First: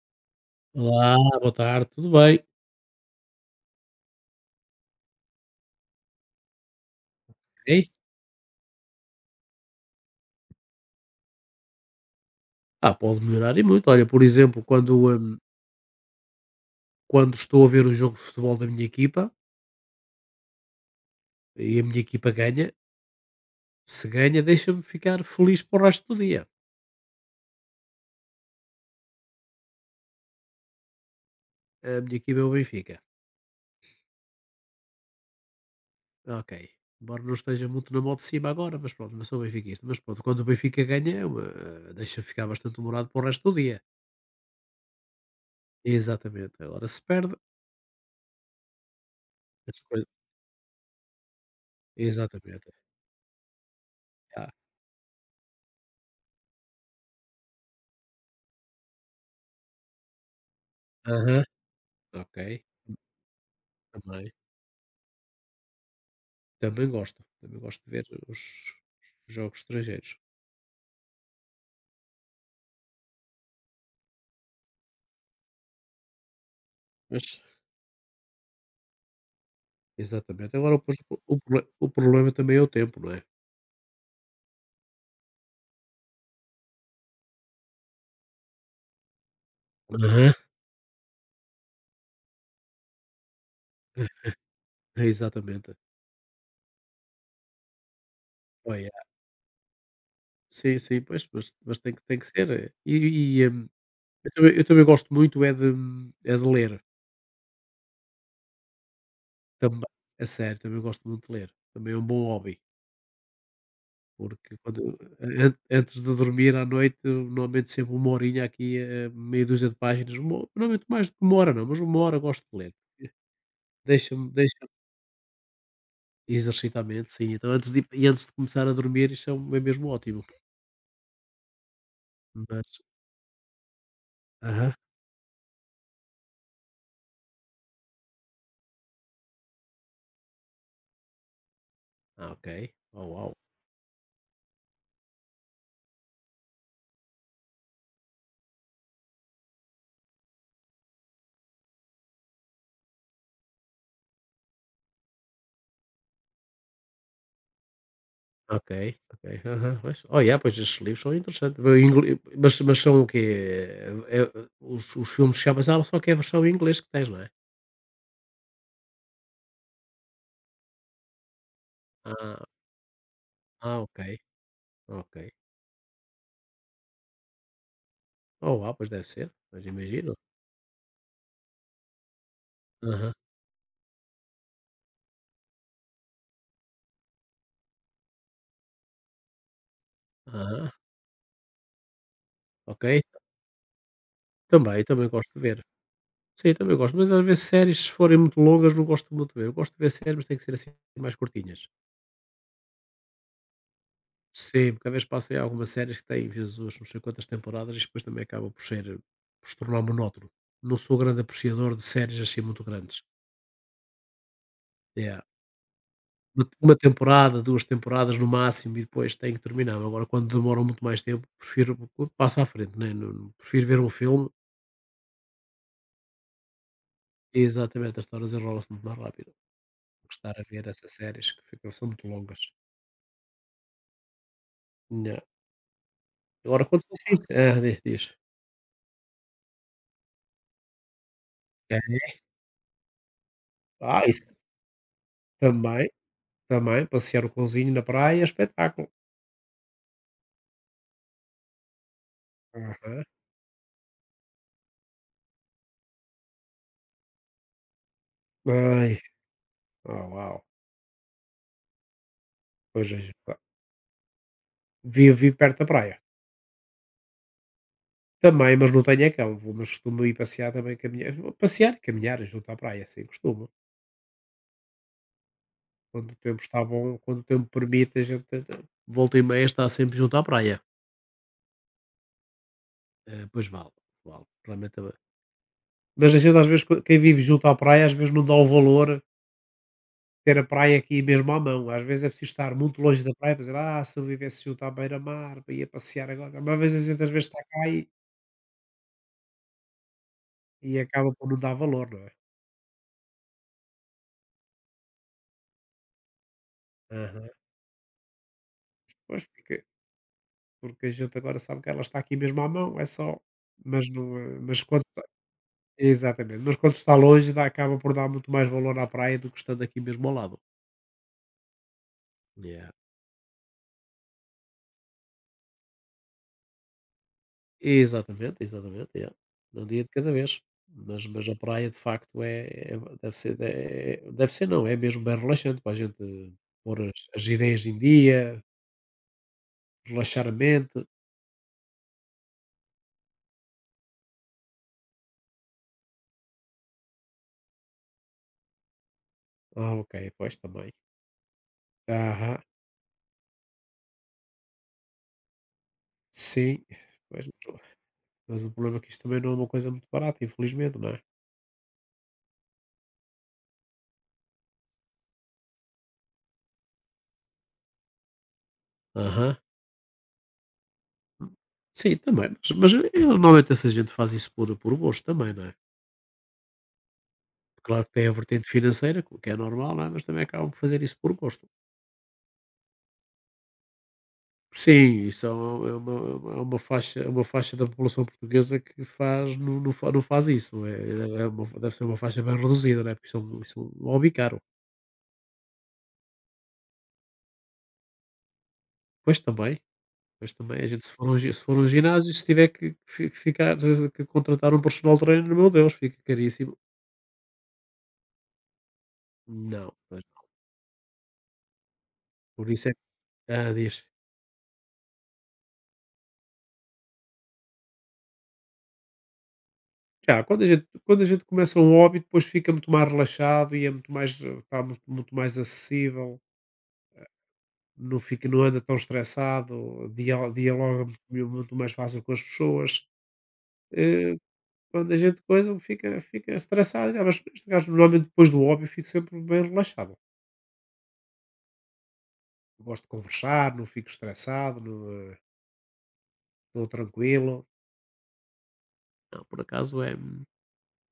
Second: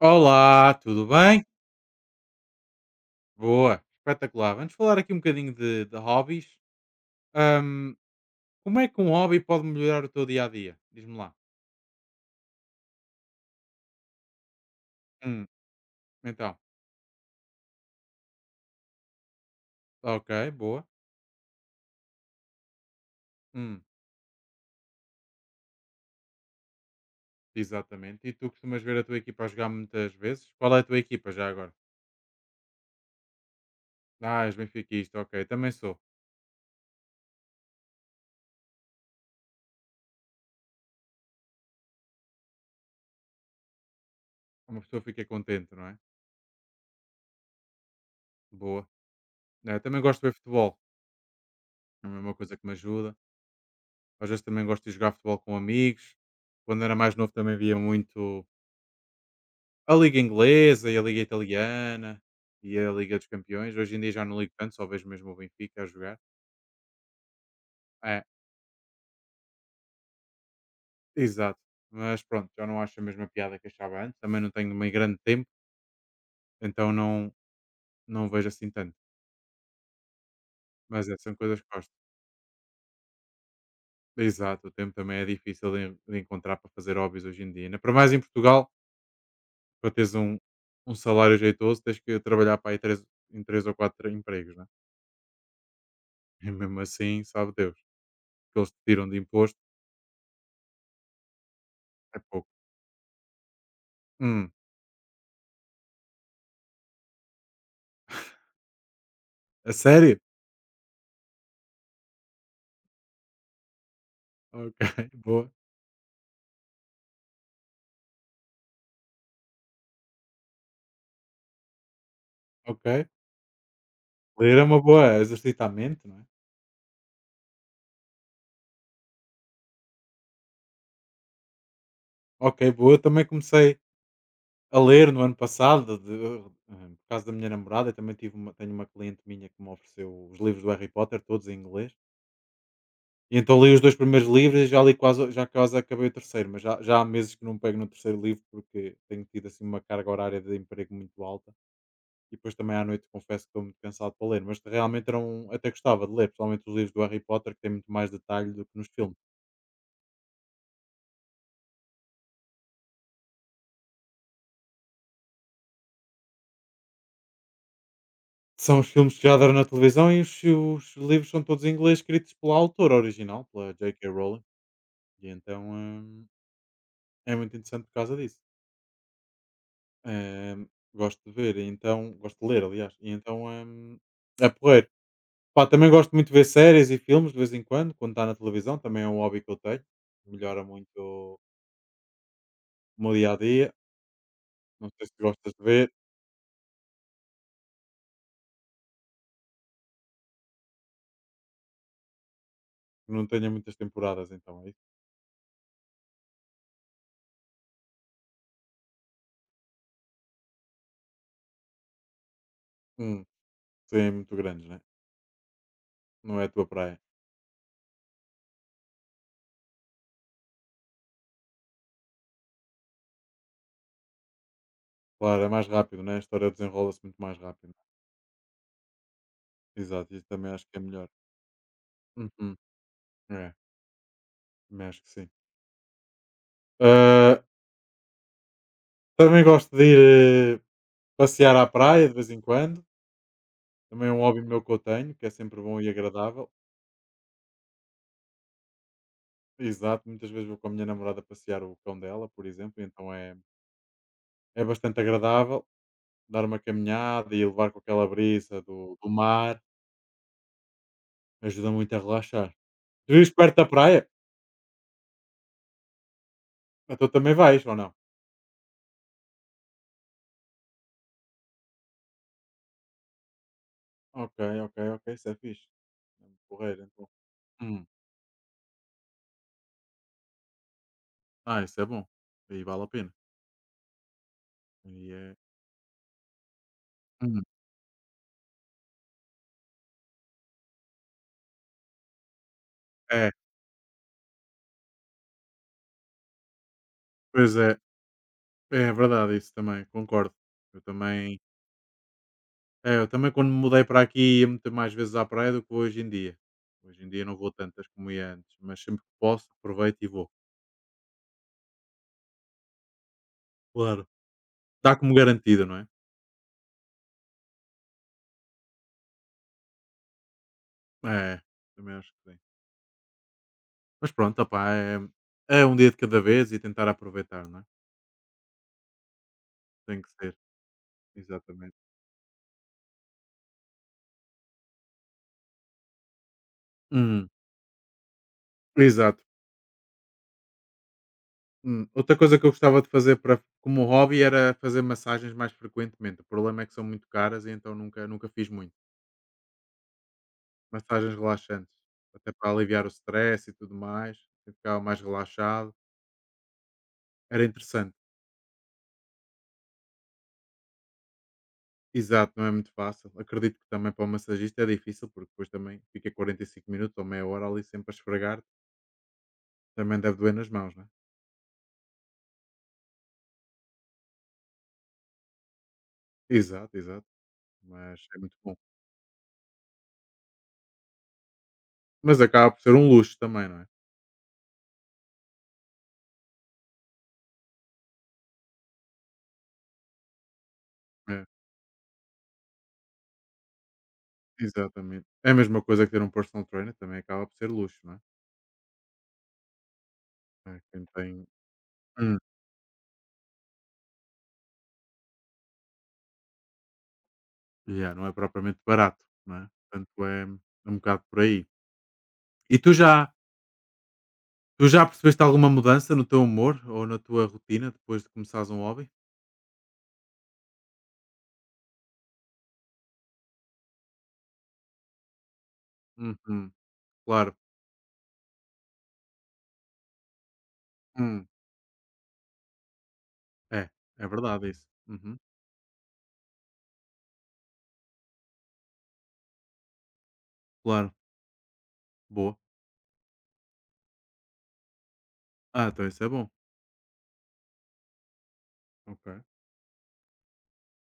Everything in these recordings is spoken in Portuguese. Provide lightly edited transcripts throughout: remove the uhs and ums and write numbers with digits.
Olá, tudo Olá, bem? boa tarde, tudo bem? Boa, espetacular. Vamos falar aqui um bocadinho de hobbies. Ok? Ahm, como é que um hobby pode melhorar o teu dia a dia? Diz-me lá. Ah, pode melhorar e muito. Olha, por exemplo, quando, Hum, Então, quando estou a ver o jogo de futebol da minha equipa ok, boa. e a minha equipa ganha, Hum, se ganha, deixa-me ficar feliz para o resto do dia. exatamente. E tu costumas ver a tua equipa a jogar muitas vezes? Qual é a tua equipa já agora? A minha equipa é o Benfica. Ah, és benfiquista, ok. Também sou. Ok. Embora não esteja muito na moda de cima agora, mas pronto, não sou benfiquista. Mas pronto, quando o Benfica ganha, eu, deixa-me ficar bastante humorado para o resto do dia. É, uma pessoa fica contente, não é? Exatamente. Agora se perde, Boa. As Também coisas. gosto de ver futebol. É uma coisa que Exatamente. me ajuda. Às vezes Ah, também gosto de jogar futebol com amigos. Quando era mais novo também via muito a liga inglesa e a liga aham, italiana ok. e a Liga dos Campeões. Hoje em dia já Também. não ligo tanto, só vejo mesmo o Benfica a jogar. Também gosto de ver É, os jogos estrangeiros. exato. Mas pronto, já não acho a mesma piada que achava antes. Também não tenho meio grande tempo, então não, Mas não vejo assim tanto. exatamente. Agora pois, Mas o é, são o coisas prole que o gosto. problema também é o tempo, não é? Exato, o tempo também é difícil de encontrar para fazer hobbies hoje em dia. Ainda para mais em Portugal, para teres Aham. um, um salário jeitoso, tens que trabalhar para aí em três ou quatro empregos, né? É, exatamente. E mesmo assim, sabe Deus, o que eles te Olha, tiram de imposto sim, sim, pois, mas tem que tem é que ser, pouco. Eu Hum, também eu também gosto muito é de ler, a também. sério? A sério, também gosto muito de ler. Também é um bom hobby, porque Ok, quando boa. an antes de dormir à noite, eu normalmente sempre 1 horinha aqui, meia dúzia de páginas, uma normalmente mais do que 1 hora não, mas uma hora gosto de ler. Ok. Deixa-me Ler é deixa uma boa, exercita a mente, não é? Exercitamento, sim. Então antes de e antes de começar a dormir isso é mesmo ótimo. Ok, Mas boa. Eu também comecei aham. a ler no ano passado, por causa da minha namorada. Eu também tenho uma cliente minha que me ofereceu os livros do Harry Potter, todos em inglês. Ah, ok. Oh, uau. E então li os dois primeiros livros e já quase acabei o terceiro, mas já há meses que não pego no terceiro livro porque tenho tido assim uma carga horária de emprego muito alta. E depois também à noite confesso que estou muito cansado para ler, mas realmente até gostava de ler, principalmente os livros do Harry Potter, que tem muito mais detalhe do Ok, que nos filmes. ok. Aham, pois. Oh, yeah, pois estes livros são interessantes. Vou ingl mas são o quê? É é os filmes chamas ah, só que é a versão em inglês que tens, não é? São os filmes que já deram na televisão e os livros são todos em inglês escritos Ah, pela autora original, pela ah, ok, J.K. Rowling, ok. e então, é muito interessante por causa disso. Oh, uau, pois deve ser, mas imagino. Hum, gosto de ver e então gosto de ler aliás, e Aham, então, é porreiro. Pá, também gosto muito de ver séries e filmes de vez em quando, quando está na televisão, também é um hobby que eu tenho, melhora aham, muito ok. o meu dia a dia, Também, não sei também se gosto de gostas ver. de ver, Sim, também gosto, mas às vezes séries se forem muito longas não gosto muito de ver. Eu gosto de ver séries, mas tem que ser assim mais curtinhas. não tenho muitas temporadas então é Sim, isso. porque às vezes passa aí algumas séries que têm, Jesus, não sei quantas temporadas e depois também acaba por ser, por se tornar monótono. Não sou grande apreciador de séries assim muito grandes. Hum, sim, muito grandes, né, É não é a tua uma praia. temporada, 2 temporadas no máximo e depois tem que terminar. Agora, quando demoram muito mais tempo, prefiro passar à frente, né? Prefiro ver um filme Claro, é mais rápido, né, a história desenrola-se muito mais e rápido. exatamente as histórias enrolam-se muito mais rápido. Do que Exato, e estar a também ver acho que é essas melhor. séries que ficam, são muito longas. Uhum. É, também acho que Yeah. sim. Agora, quando são assim, Ah, ah, diz. também gosto de ir passear à É. praia de vez em quando. Ah, Também é um isso hobby meu que eu tenho, que é sempre bom e também, agradável. também, passear o cãozinho na praia é espetáculo. Exato, muitas vezes vou com a minha namorada passear o cão dela, por exemplo, e Aham. então é bastante agradável dar uma caminhada e levar com aquela brisa Ai, do mar, oh, uau. ajuda muito a relaxar. Pois é, Tu vives claro. perto da praia? Vivo perto da praia. Então também vais, ou não? Também, mas não tenho é cão. Vou, mas costumo ir passear também, caminhar. Vou passear e caminhar junto à praia, assim costumo. Ok, ok, ok, isso é fixe. Quando o É muito tempo está porreiro, bom, então. quando o tempo Hum. permite, a gente volta e meia está sempre junto à praia. Ah, isso é bom. Aí vale a pena. Pois vale, vale. Realmente. E é Mas às vezes, quem vive Hum. junto à praia, às vezes não dá o valor ter a praia aqui mesmo à mão. Às vezes é preciso estar muito longe da É, praia para dizer, ah, se eu vivesse junto à beira-mar, ia passear agora. Mas às vezes, a gente, às vezes está pois cá. é, é verdade isso também, concordo. E Eu acaba por também não dar valor, não é? Eu também quando me mudei para aqui ia muito mais vezes à praia do que vou hoje em dia. Hoje em dia Aham. não vou tantas como ia antes, mas sempre que Pois, posso aproveito e vou. porque a gente agora sabe que ela está aqui mesmo à mão, é só mas Claro. não, mas quando Dá está como garantido, não é? exatamente, mas quando está longe dá acaba por dar muito mais valor à praia do que estando aqui mesmo ao lado. É, também acho que sim. Yeah. Mas pronto, opá, é um dia de cada vez e tentar aproveitar, não é? Exatamente, exatamente, é. Um dia de Tem cada que ser, vez. Mas a praia de exatamente. facto deve ser não, é mesmo bem relaxante para a gente pôr as Hum, ideias em dia, exato. relaxar a mente. Outra coisa que eu gostava de fazer para como hobby era fazer massagens mais frequentemente. O problema é que são muito caras e então nunca, nunca fiz muito. Ah, ok, pois também. Massagens relaxantes, até Aham, para aliviar o stress e tudo mais, eu ficava mais relaxado. sim, pois Era interessante. mas o problema é que isto também não é uma coisa muito barata, infelizmente, não é? Exato, não é muito fácil. Acredito que também para o massagista é difícil, porque depois também fica 45 minutos ou meia hora ali sempre a esfregar, Aham. também deve doer nas mãos, não é? Hum, sim, também, mas, normalmente essa gente faz isso por gosto também, não é? Exato, exato. Claro que Mas tem a é muito vertente bom. financeira, que é normal, não é? Mas também acabam por fazer isso por gosto. Mas acaba por ser um luxo também, não é? Sim, isso é uma, é uma, é uma faixa da população portuguesa que faz, não, não, não faz isso. É, É, é uma- deve ser uma faixa bem reduzida, não é? Porque isso é um hobby caro. exatamente. É a mesma coisa que ter um personal trainer, também acaba por ser luxo, não é? Pois também, pois também, Há a quem gente se for, tem. Se for a um ginásio, hum, se tiver que, que ficar, que contratar um personal trainer, meu Deus, fica caríssimo. Já, não é propriamente barato, não é? Não. Pois. Portanto, Não. é um bocado por aí. Por E isso tu é já hã, diz. tu já percebeste alguma mudança no teu humor ou na tua rotina depois de começares um hobby? Já, quando a gente começa um hobby, depois fica muito mais relaxado e é muito mais está muito mais acessível, Uhum, claro. não fica não anda tão estressado, dialoga Hum, muito mais fácil com as pessoas. é, é Eh, verdade isso. quando a Uhum, gente coisa fica estressado, "Ah, mas este gajo", normalmente depois do hobby fico sempre bem relaxado. claro, boa. Gosto de conversar, não fico estressado, não, Ah, então isso é bom. estou tranquilo. Ok. Não, por acaso é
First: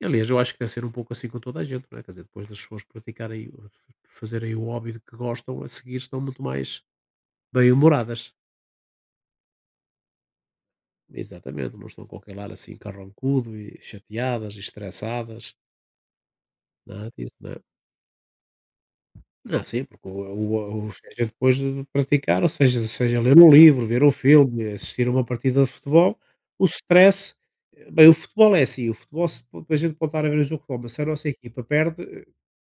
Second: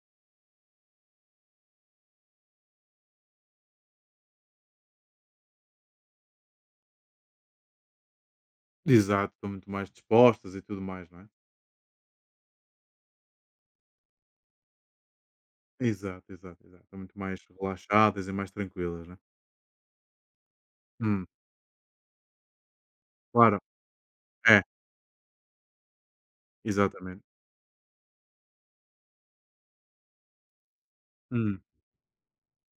e aliás, eu acho que deve ser um pouco assim com toda a gente, não é? Quer dizer, depois das pessoas praticarem, fazerem o hobby de que gostam, a seguir estão muito mais bem-humoradas. Exato, estão muito mais dispostas e tudo mais, não é? Exatamente, não estão com aquele ar assim carrancudo e chateadas e estressadas, Exato, exato, exato. Estão nada muito disso, mais não é? relaxadas e mais tranquilas, né? Ah, sim, porque o seja Hum, depois de praticar, ou seja seja ler um claro. livro, ver um É, filme, assistir a uma partida de futebol, o exatamente. stress bem, o futebol é assim, o futebol se a gente pode estar a ver o jogo de futebol, mas se a nossa Hum, equipa perde,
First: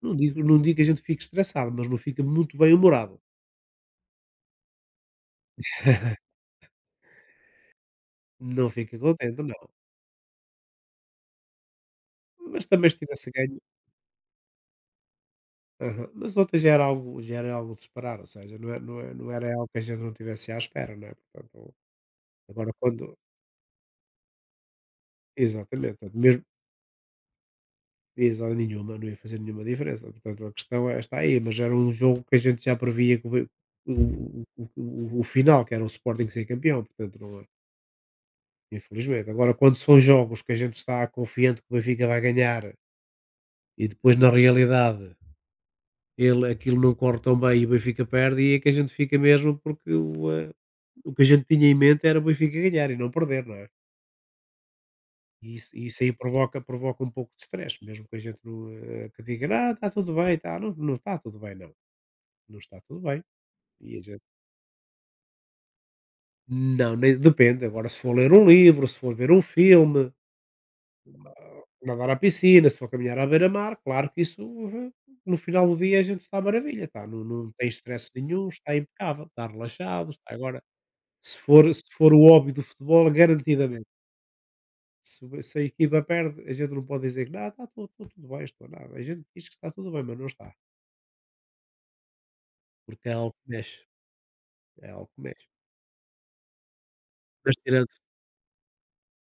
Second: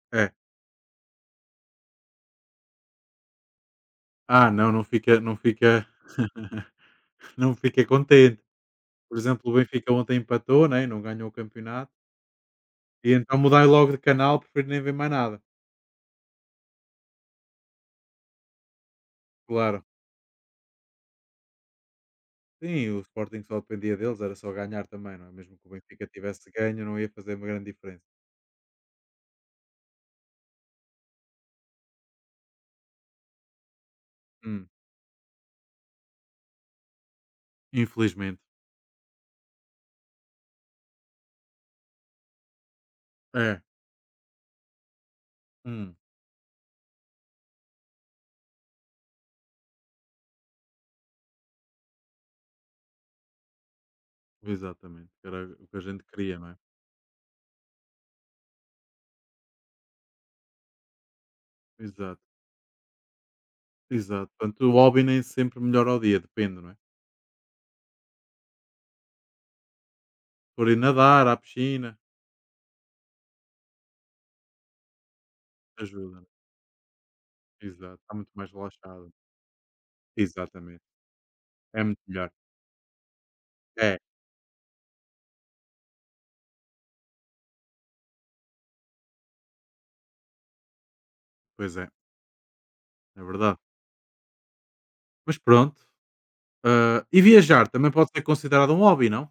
é. Não digo que a gente fique estressado, mas não fica muito bem-humorado. Ah, não, não fica, não fica. Não fiquei contente. Não fica Por contente, exemplo, não. o Benfica ontem empatou, né, e não ganhou o campeonato, Mas também se e tivesse então ganho mudei logo de canal, prefiro nem ver mais nada. aham, mas ontem já era algo de esperar, ou seja, não era algo que a Claro. gente não tivesse à espera, não é? Portanto, agora Sim, o quando Sporting só dependia deles, era só ganhar também, não é? Mesmo que o exatamente, Benfica portanto, mesmo tivesse ganho, não ia fazer uma grande diferença. exato, nenhuma, não ia fazer nenhuma diferença. Portanto, a questão é, está aí, mas era um jogo que a gente já previa que Hum. O final, que era o Sporting ser campeão, portanto, não é- Infelizmente. infelizmente. Agora, quando são jogos que a gente está confiante que o Benfica vai ganhar É. e depois, na realidade, Hum. ele, aquilo não corre tão bem e o Benfica perde, e é que a gente fica mesmo porque o que a gente tinha em mente era o Benfica ganhar e não perder, não é? Exatamente. Que era E o isso, que a e isso gente aí queria, não é? Provoca um pouco de stress, mesmo que a gente não, que diga, ah, está tudo bem, tá, não está tudo bem, não. Exato. Não está tudo bem. E a gente Exato. Portanto, o hobby nem sempre melhora ao dia, depende, não é? não, nem depende, agora se for ler um livro, se for ver um filme, Por ir nadar, à ah, piscina, nadar à piscina, se for caminhar à beira-mar, claro que isso eh, no final do dia a ajuda. gente Não está à é? maravilha, está, não, não tem Exato. estresse Está muito nenhum, mais está relaxado. impecável, está relaxado, está agora. Exatamente. Se for, É se muito for o melhor. hobby do futebol, garantidamente. É. Se a equipa perde, a gente não pode dizer que nada, está tudo bem, estou nada. A gente diz que está tudo bem, mas não está, Pois é. porque é É algo que verdade. mexe. É algo que Mas mexe. pronto. Ah, e Mas viajar também tirando pode ser considerado um hobby, não?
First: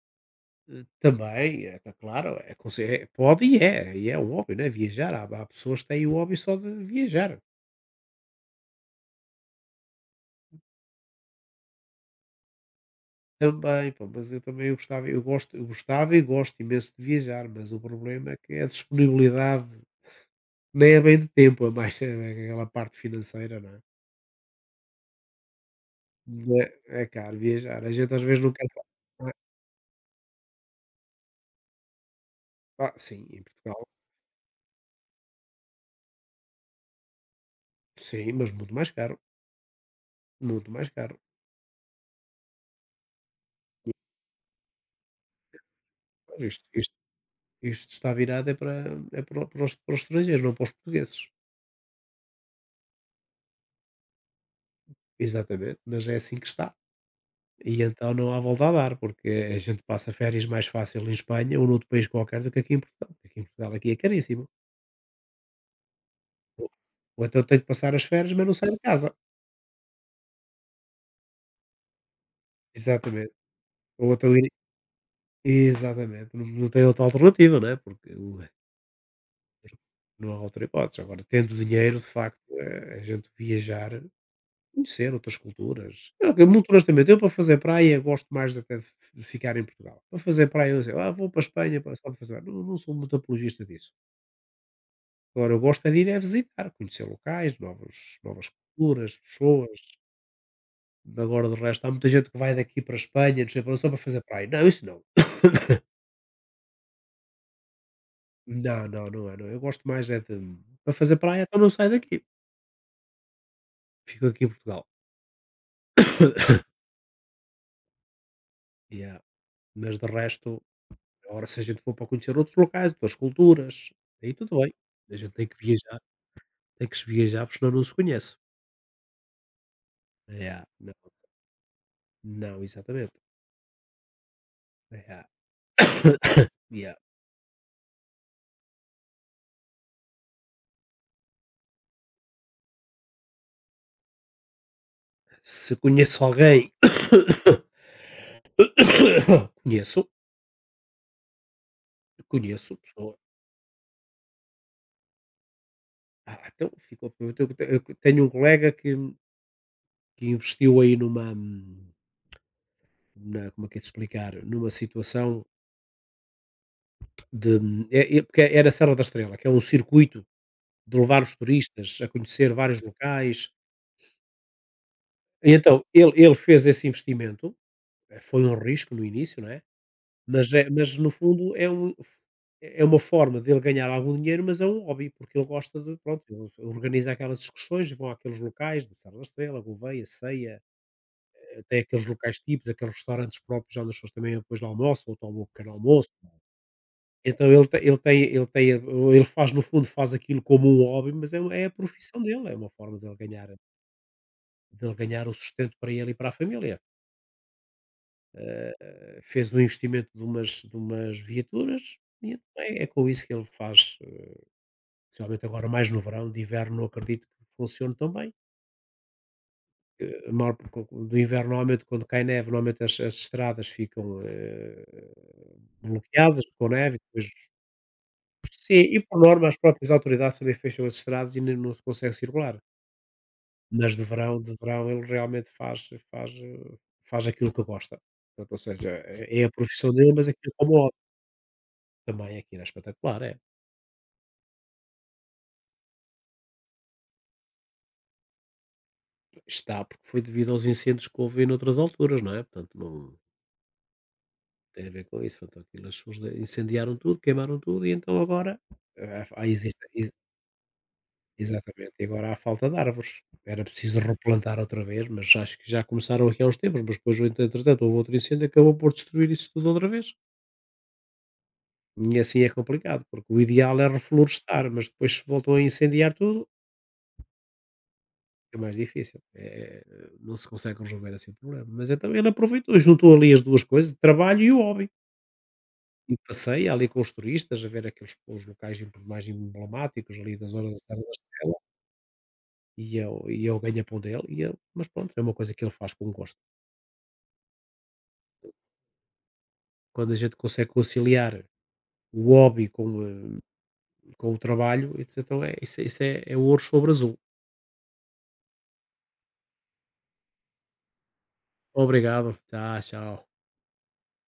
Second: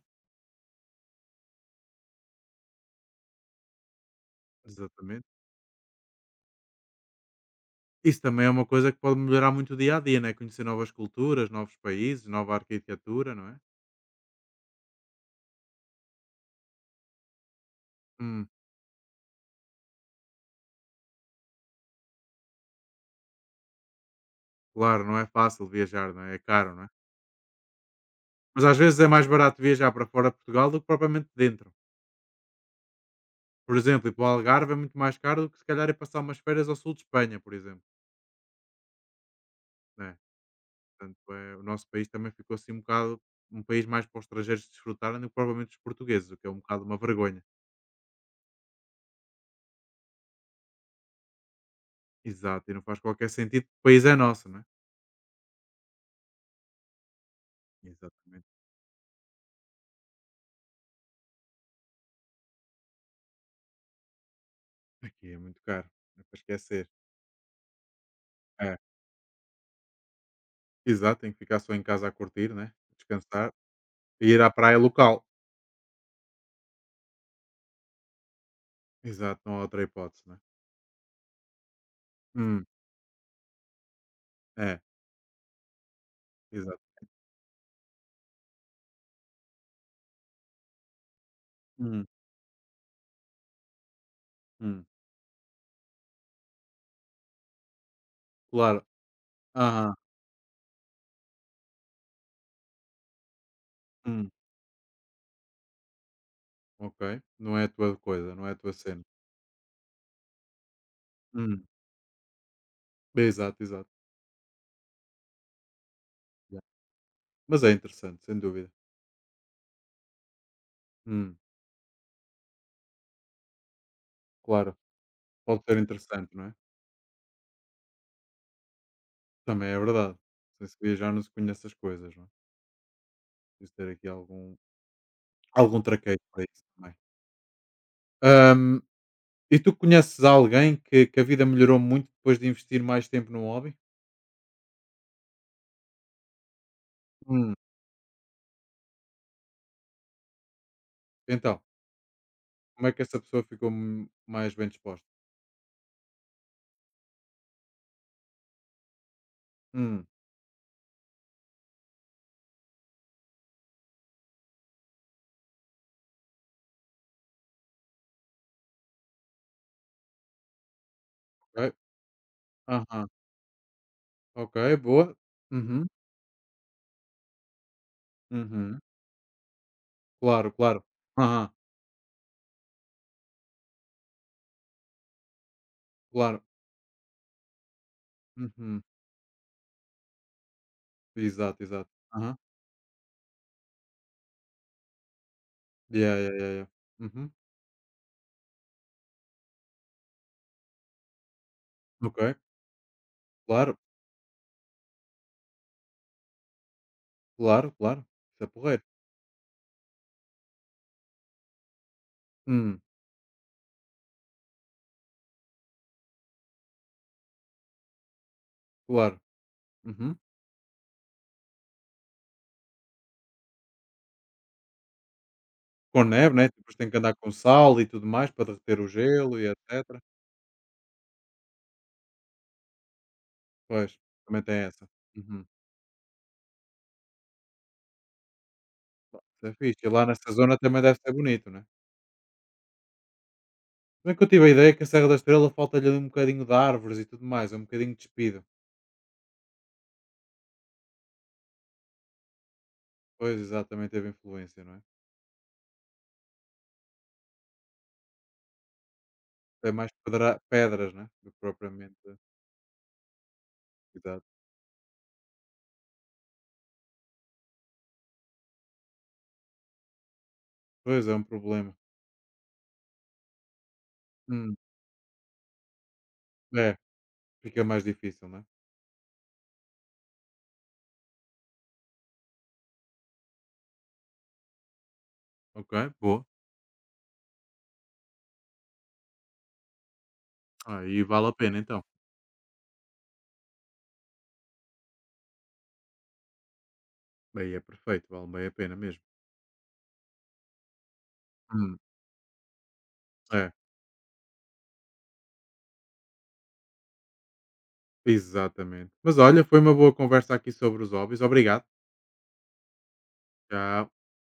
eh, também, é tá claro, é conse é pode e é um hobby, né, viajar, Exatamente. há pessoas que têm o hobby só de viajar, Isso também é uma coisa que pode melhorar muito o dia a dia, né? Conhecer novas culturas, novos países, nova arquitetura, não é? também, pá, mas eu também eu gostava eu gosto eu gostava e gosto imenso de viajar, mas o problema é Hum, que a disponibilidade nem é bem de tempo, é mais é é aquela parte financeira, não é? claro, não é fácil viajar, não é? É De caro, não é? é caro viajar, a gente às vezes não Mas quer às vezes é mais não é? barato viajar para fora de Portugal do que propriamente dentro. Ah, sim, em Por Portugal, exemplo, ir para o Algarve é muito mais caro do que se calhar ir passar umas férias ao sul de Espanha, por exemplo. sim, mas muito mais caro, Né? muito mais caro. Portanto, é, o nosso país também ficou assim um bocado um país mais para os estrangeiros desfrutarem do que propriamente os portugueses, o Mas que é um isto bocado isto uma vergonha. isto está virado é para os estrangeiros, não para os portugueses. Exato, e não faz qualquer sentido, porque o país é nosso, não é? Exatamente, mas é assim que está. E então não há Exatamente. volta a dar, porque a gente passa férias mais fácil em Espanha ou noutro país qualquer do que aqui em Portugal. Porque aqui em Portugal aqui é caríssimo. Aqui é muito caro, não é para Ou, esquecer. ou então tenho que passar as férias, mas não saio É, de casa. exato, tem que ficar só em casa a curtir, né? Exatamente. Descansar Ou e então ir ir. à praia local. Exatamente. Não, não tem outra alternativa, né? Exato, não há outra hipótese, Não né? há outra hipótese. Agora, tendo dinheiro, de facto, Hum, a gente viajar é, conhecer outras culturas. Eu muito exato. honestamente, eu para fazer praia gosto mais até de ficar em Portugal. Para fazer praia, eu digo: "Ah, vou para a Espanha para Hum, só para fazer". Não sou muito apologista disso. hum, Agora eu gosto é de ir a visitar, conhecer locais, novos novas claro. culturas, pessoas. Aham, Agora de resto, há muita gente que vai daqui para a Espanha, não sei para onde, só para fazer hum, praia. Não, isso não. ok. Não é a tua coisa, não é a tua Não, cena. não, não é, não. É. Eu gosto mais é de para fazer praia, então Hum, não saio daqui. exato, exato. Fico aqui em Portugal. Ya. Mas é interessante, sem dúvida. Yeah, mas de resto Hum, agora, se a gente for para conhecer outros locais, outras culturas, aí tudo bem. claro, A gente tem que pode ser viajar, interessante, não é? tem que se viajar, porque senão não se conhece. Também é verdade. Yeah. Sem se Não, viajar não se conhece as coisas, não é? não exatamente. Preciso ter aqui algum traqueio para Yeah. isso Yeah. também. Ahm, e tu conheces alguém que a vida melhorou muito depois de investir mais tempo num hobby? Se conheço alguém, Hum. conheço, Então, conheço como é que pessoa. essa pessoa ficou mais bem disposta? Ah, então, ficou, eu tenho um colega Hum. que investiu aí numa, na, como é que é de explicar, numa situação de, é, é, porque é é na Serra da Estrela, que é um circuito de levar os Ok. turistas a conhecer vários Aham. locais. Ok, boa. E então, Uhum. ele fez esse investimento, foi um Uhum. risco no início, não é, mas Claro, é claro. mas no Aham. fundo é um é uma forma dele ganhar algum dinheiro, mas é um hobby, porque ele gosta de pronto, Claro. ele organiza aquelas discussões, vão àqueles Uhum. locais de Serra da Estrela, Gouveia, Ceia, Exato, até exato. aqueles Aham. locais típicos, aqueles restaurantes próprios onde as pessoas também depois lá almoçam ou tomam um pequeno almoço. Yeah, yeah, yeah, yeah. Uhum. Então ele faz no fundo faz aquilo como um hobby, mas é é a Ok. profissão dele, é uma forma Claro, dele ganhar o sustento para ele e para a família. claro, claro. Isso é porreiro. Fez um investimento de umas viaturas e então Hum. é, é com isso que ele faz, especialmente agora mais no verão, de inverno não acredito que funcione tão bem. Claro. Uhum. Eh, a maior por- do inverno, normalmente quando cai neve, normalmente as estradas ficam Com neve, bloqueadas né? com Depois tem neve, que e andar depois com sal e tudo mais para derreter sim, o e por gelo norma e as próprias etc. autoridades também fecham as estradas e não se consegue circular. Mas Pois, também de tem essa. verão ele Uhum. realmente faz, faz aquilo que gosta. Portanto, ou seja, Bom, é isso a é fixe. E profissão lá dele, mas nessa aquilo zona também como deve ser bonito, né? também aqui era espetacular, é. Se bem que eu tive a ideia que a Serra da Estrela falta-lhe ali um bocadinho de árvores e tudo mais, é um bocadinho despido. Está, porque foi devido aos incêndios que houve em outras alturas, não é? Portanto, não Pois, exatamente, teve influência, não é? tem a ver com isso. Portanto aquilo, as pessoas incendiaram tudo, queimaram tudo, e então agora eh, há- É existe. mais ex- pedras, né? Do que exatamente, propriamente. e agora há falta de árvores. Era preciso Cidade. replantar outra vez, mas acho que já começaram aqui há uns tempos, mas depois, entretanto, houve outro incêndio que acabou por destruir isso tudo outra vez. Pois, é um problema. E assim é complicado, porque o ideal é Hum, reflorestar, mas depois se voltam a incendiar tudo, é, fica mais difícil, né? é mais difícil, não se consegue resolver assim o problema, mas então ele aproveitou, juntou ali as 2 coisas, trabalho e o hobby, Ok, e boa. passei ali com os turistas a ver aqueles os locais mais emblemáticos ali da zona da Serra Aí da vale a Estrela, pena então. E eu o ganha-pão dele e eu mas pronto, é uma coisa que ele faz com gosto. Aí é perfeito, vale bem a pena mesmo. Quando a gente consegue conciliar Hum, o hobby com, é, com o trabalho, isso é, é ouro sobre azul. exatamente. Mas olha, foi uma boa conversa aqui sobre os hobbies. Obrigado. Obrigado, tá, tchau. Tchau.